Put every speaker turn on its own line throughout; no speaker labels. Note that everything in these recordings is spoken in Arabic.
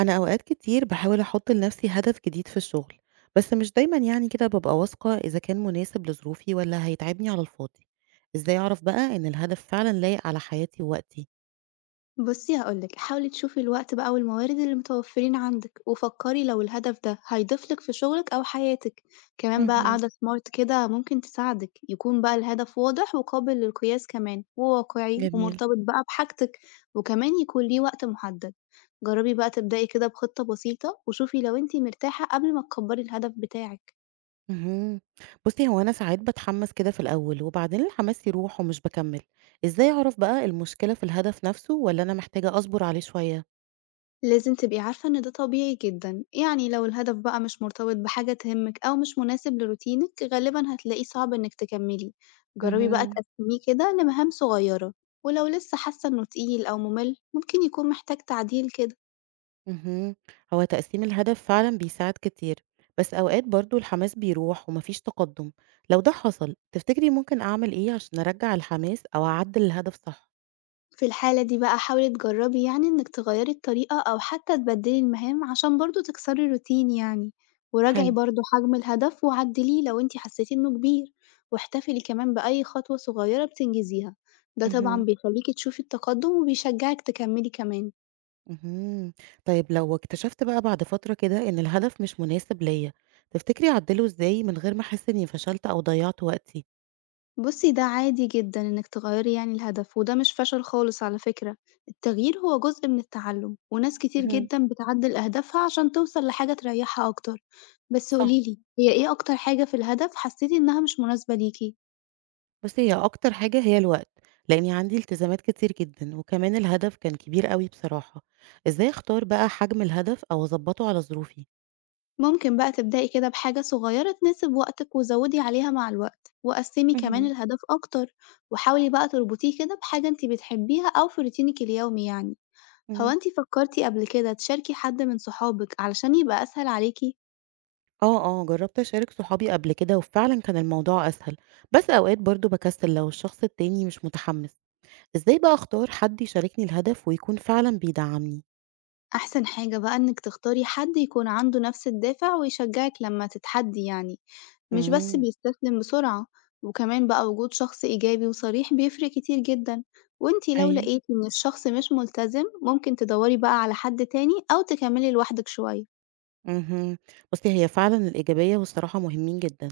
أنا أوقات كتير باحاول أحط لنفسي هدف جديد في الشغل، بس مش دايمًا يعني كده بابقى واثقة إذا كان مناسب لظروفي والّا هيتعبني على الفاضي. إزاي أعرف بقى إن الهدف فعلًا لايق على حياتي ووقتي؟
بُصّي هاقول لِك، حاولي تشوفي الوقت بقى والموارد اللي متوفرين عندِك، وفكّري لو الهدف ده هيضيف لِك في شغلِك أو حياتِك، كمان بقى
اهم.
قاعدة smart كده ممكن تساعدِك، يكون بقى الهدف واضح وقابل للقياس كمان، وواقعي
جميل.
ومرتبط بقى بحاجتِك، وكمان يكون ليه وقت محدد. جرّبي بقى تبدئي كده بخطة بسيطة، وشوفي لو أنتِ مرتاحة قبل ما تكبّري الهدف بتاعِك.
اهم. بُصّي، هو أنا ساعات باتحمس كده في الأول وبعدين الحماس يروح ومش باكمّل. إزاي أعرف بقى المشكلة في الهدف نفسه والّا أنا محتاجة أصبر عليه شوية؟
لازم تبقي عارفة إن ده طبيعي جدًا، يعني لو الهدف بقى مش مرتبط بحاجة تهمِك أو مش مناسب لروتينِك غالبًا هتلاقيه صعب إنِك تكمّلي، جرّبي بقى
اهم.
تقسّميه كده لمهام صغيّرة، ولو لسه حاسة إنه تقيل أو مُمِل ممكن يكون محتاج تعديل كده.
اهم. هو تقسيم الهدف فعلًا بيساعد كتير، بس أوقات برضه الحماس بيروح ومفيش تقدم، لو ده حصل تفتكري ممكن أعمل إيه عشان أرجّع الحماس أو أعدّل الهدف صح؟
في الحالة دي بقى حاولي تجربي يعني إنِك تغيّري الطريقة أو حتى تبدّلي المهام عشان برضه تكسري الروتين يعني، وراجعي
حلو.
برضه حجم الهدف وعدّليه لو أنتِ حسيتِ إنه كبير، واحتفلي كمان بأي خطوة صغيرة بتنجزيها، ده طبعًا
اهم،
بيخلّيكِ تشوفي التقدم وبيشجعِك تكمّلي كمان.
اهم. طيب لو اكتشفت بقى بعد فترة كده إن الهدف مش مناسب ليّا، تفتكري أعدّله إزاي من غير ما أحس إني فشلت أو ضيّعت وقتي؟
بُصّي، ده عادي جدًا إنِّك تغيّري يعني الهدف، وده مش فشل خالص على فكرة، التغيير هو جزء من التعلُّم، وناس كتير
اهم.
جدًا بتعدّل أهدافها عشان توصل لحاجة تريّحها أكتر. بس
صح.
قولي لي، هي إيه أكتر حاجة في الهدف حسّيتِ إنّها مش مناسبة ليكِ؟
بُصّي، هي أكتر حاجة هي الوقت، لإني عندي التزامات كتير جدًا، وكمان الهدف كان كبير أوي بصراحة. إزاي أختار بقى حجم الهدف أو أضبّطه على ظروفي؟
ممكن بقى تبدئي كده بحاجة صغيّرة تناسب وقتِك وزوّدي عليها مع الوقت، وقسّمي كمان
اهم.
الهدف أكتر، وحاولي بقى تربطيه كده بحاجة أنتِ بتحبيها أو في روتينِك اليومي يعني. هو
إمم.
أنتِ فكّرتِ قبل كده تشاركي حد من صحابِك علشان يبقى أسهل عليكِ؟
آه، آه، جرّبت أشارك صحابي قبل كده وفعلًا كان الموضوع أسهل، بس أوقات برضه باكسّل لو الشخص التاني مش متحمّس. إزاي بقى أختار حد يشاركني الهدف ويكون فعلًا بيدعّمني؟
أحسن حاجة بقى إنِّك تختاري حد يكون عنده نفس الدافع ويشجعِك لمّا تتحدي يعني، مش بس
إمم.
بيستسلم بسرعة، وكمان بقى وجود شخص إيجابي وصريح بيفرق كتير جدًا، وأنتِ لو
أيوه.
لقيتِ إن الشخص مش ملتزم ممكن تدوّري بقى على حد تاني أو تكمّلي لوحدِك شوية.
اهم. بُصّي، هي فعلًا الإيجابية والصراحة مهمين جدًا.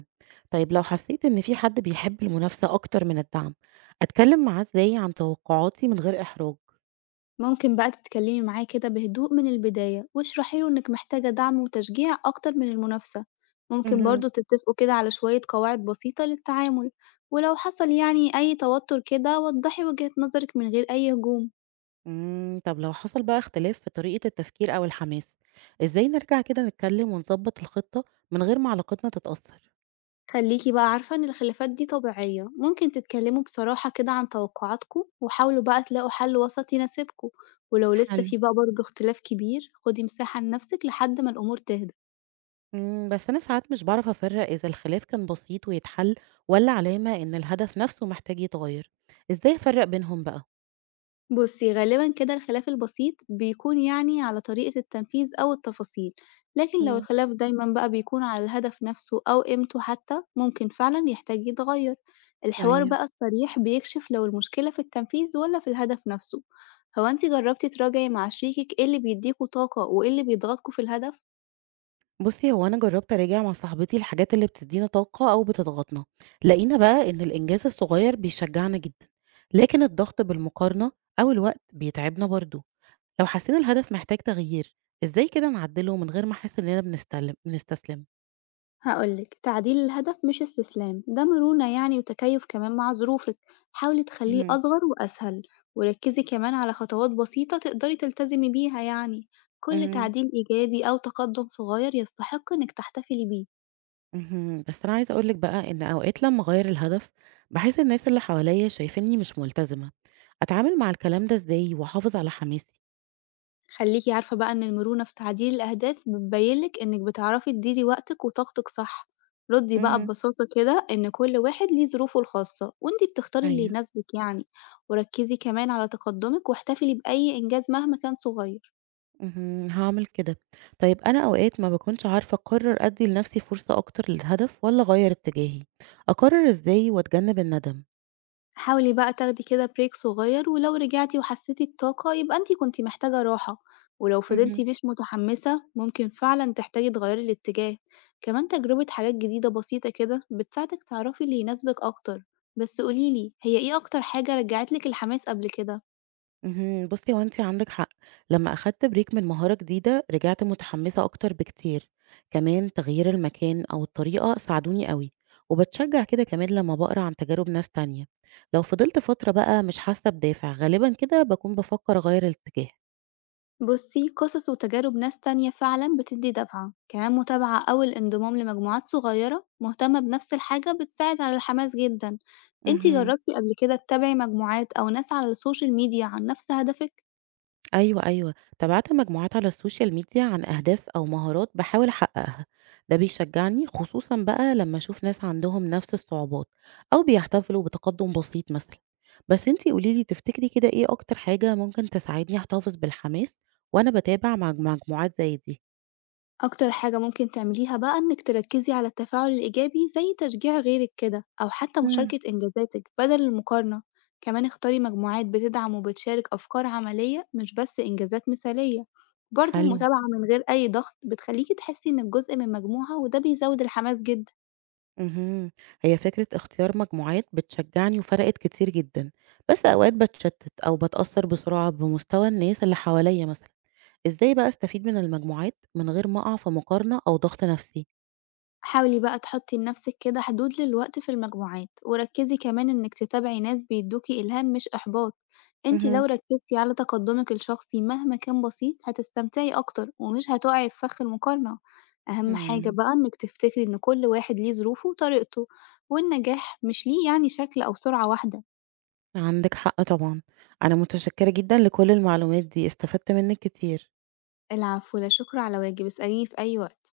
طيب لو حسيت إن في حد بيحب المنافسة أكتر من الدعم، أتكلم معاه إزاي عن توقعاتي من غير إحراج؟
ممكن بقى تتكلمي معاه كده بهدوء من البداية واشرحي له إنك محتاجة دعم وتشجيع أكتر من المنافسة، ممكن
اهم.
برضه تتفقوا كده على شوية قواعد بسيطة للتعامل، ولو حصل أي توتر كده وضحي وجهة نظرك من غير أي هجوم.
إمم، طب لو حصل بقى اختلاف في طريقة التفكير أو الحماس، إزاي نرجع كده نتكلم ونضبط الخطة من غير ما علاقتنا تتأثر؟
خليكي بقى عارفة إن الخلافات دي طبيعية، ممكن تتكلموا بصراحة كده عن توقعاتكم وحاولوا بقى تلاقوا حل وسط يناسبكم، ولو لسه
حلو.
في بقى برضه اختلاف كبير خدي مساحة لنفسك لحد ما الأمور تهدى.
إمم، بس أنا ساعات مش باعرف أفرّق إذا الخلاف كان بسيط ويتحل والّا علامة إن الهدف نفسه محتاج يتغير. إزاي أفرّق بينهم بقى؟
بُصّي، غالبًا كده الخلاف البسيط بيكون يعني على طريقة التنفيذ أو التفاصيل، لكن لو
إمم.
الخلاف دايمًا بقى بيكون على الهدف نفسه أو قيمته حتى، ممكن فعلًا يحتاج يتغير. الحوار
أيوه.
بقى الصريح بيكشف لو المشكلة في التنفيذ ولا في الهدف نفسه. هو أنتِ جربتِ تراجعي مع شريكِك إيه اللي بيديكوا طاقة وإيه اللي بيضغطكوا في الهدف؟
بُصّي، هو أنا جرّبت أراجع مع صاحبتي الحاجات اللي بتدّينا طاقة أو بتضغطنا، لقينا بقى إن الإنجاز الصغير بيشجّعنا جدًا، لكن الضغط بالمقارنة أو الوقت بيتعبنا برضه، لو حسينا الهدف محتاج تغيير، إزاي كده نعدّله من غير ما أحس إننا بنستسلم؟
هاقول لِك، تعديل الهدف مش استسلام، ده مرونة يعني وتكيُّف كمان مع ظروفِك، حاولي تخلّيه
اهم.
أصغر وأسهل، وركّزي كمان على خطوات بسيطة تقدري تلتزمي بيها يعني، كل
إمم.
تعديل إيجابي أو تقدُّم صغير يستحق إنِّك تحتفلي بيه،
اهم، بس أنا عايزة أقول لِك بقى إن أوقات لمّا أغيّر الهدف، باحس الناس اللي حواليّا شايفينّي مش ملتزمة، أتعامل مع الكلام ده إزاي وأحافظ على حماسي؟
خلّيكِ عارفة بقى إن المرونة في تعديل الأهداف بتبيّن لِك إنِّك بتعرفي تديري وقتِك وطاقتِك صح، ردّي بقى
إمم.
ببساطة كده إن كل واحد ليه ظروفه الخاصة وأنتِ بتختاري اللي
أيوه.
يناسبِك يعني، وركّزي كمان على تقدُّمِك واحتفلي بأي إنجاز مهما كان صغير.
اهم، هاعمل كده. طيب أنا أوقات ما باكونش عارفة أقرر أدّي لنفسي فرصة أكتر للهدف والّا أغيّر اتجاهي، أقرر إزاي وأتجنب الندم؟
حاولي بقى تاخدي كده بريك صغير، ولو رجعتي وحسيتي بطاقة يبقى انتي كنتي محتاجة راحة، ولو فضلتي
اهم.
مش متحمسة ممكن فعلا تحتاجي تغيري الاتجاه. كمان تجربة حاجات جديدة بسيطة كده بتساعدك تعرفي اللي يناسبك أكتر. بس قوليلي هي ايه أكتر حاجة رجعتلك الحماس قبل كده؟
اهم، بُصّي هو أنتِ عندِك حق، لمّا أخدت بريك من مهارة جديدة رجعت متحمسة أكتر بكتير، كمان تغيير المكان أو الطريقة ساعدوني أوي، وباتشجع كده كمان لمّا باقرا عن تجارب ناس تانية، لو فضلت فترة بقى مش حاسة بدافع غالبًا كده باكون بافكر أغيّر الاتجاه.
بُصّي، قصص وتجارب ناس تانية فعلًا بتدّي دفعة، كمان متابعة أو الانضمام لمجموعات صغيرة مهتمة بنفس الحاجة بتساعد على الحماس جدًا، أنتِ
اهم.
جربتِ قبل كده تتابعي مجموعات أو ناس على السوشيال ميديا عن نفس هدفِك؟
أيوه، أيوه، تابعت مجموعات على السوشيال ميديا عن أهداف أو مهارات باحاول أحققها، ده بيشجعني خصوصًا بقى لما أشوف ناس عندهم نفس الصعوبات أو بيحتفلوا بتقدم بسيط مثلًا، بس أنتِ قولي لي تفتكري كده إيه أكتر حاجة ممكن تساعدني أحتفظ بالحماس وأنا باتابع مع مجموعات زي دي؟
أكتر حاجة ممكن تعمليها بقى إنك تركزي على التفاعل الإيجابي زي تشجيع غيرك كده أو حتى
إمم.
مشاركة إنجازاتك بدل المقارنة، كمان اختاري مجموعات بتدعم وبتشارك أفكار عملية مش بس إنجازات مثالية، برضه
حلو.
المتابعة من غير أي ضغط بتخليكي تحسي إنك جزء من مجموعة وده بيزود الحماس جدا.
اهم. هي فكرة اختيار مجموعات بتشجعني وفرقت كتير جدًا، بس أوقات باتشتت أو باتأثر بسرعة بمستوى الناس اللي حواليّا مثلًا. إزاي بقى أستفيد من المجموعات من غير ما أقع في مقارنة أو ضغط نفسي؟
حاولي بقى تحطي لنفسِك كده حدود للوقت في المجموعات، وركّزي كمان إنِك تتابعي ناس بيدوكِ إلهام مش إحباط، أنتِ لو
مهم.
ركّزتِ على تقدمِك الشخصي مهما كان بسيط هتستمتعي أكتر ومش هتقعي في فخ المقارنة، أهم حاجة
امم.
بقى إنِك تفتكري إن كل واحد ليه ظروفه وطريقته، والنجاح مش ليه يعني شكل أو سرعة واحدة،
عندك حق طبعا. أنا متشكرة جدًا لكل المعلومات دي، استفدت منك كتير.
العفو لا شكر على واجب، اسأليني في أي وقت.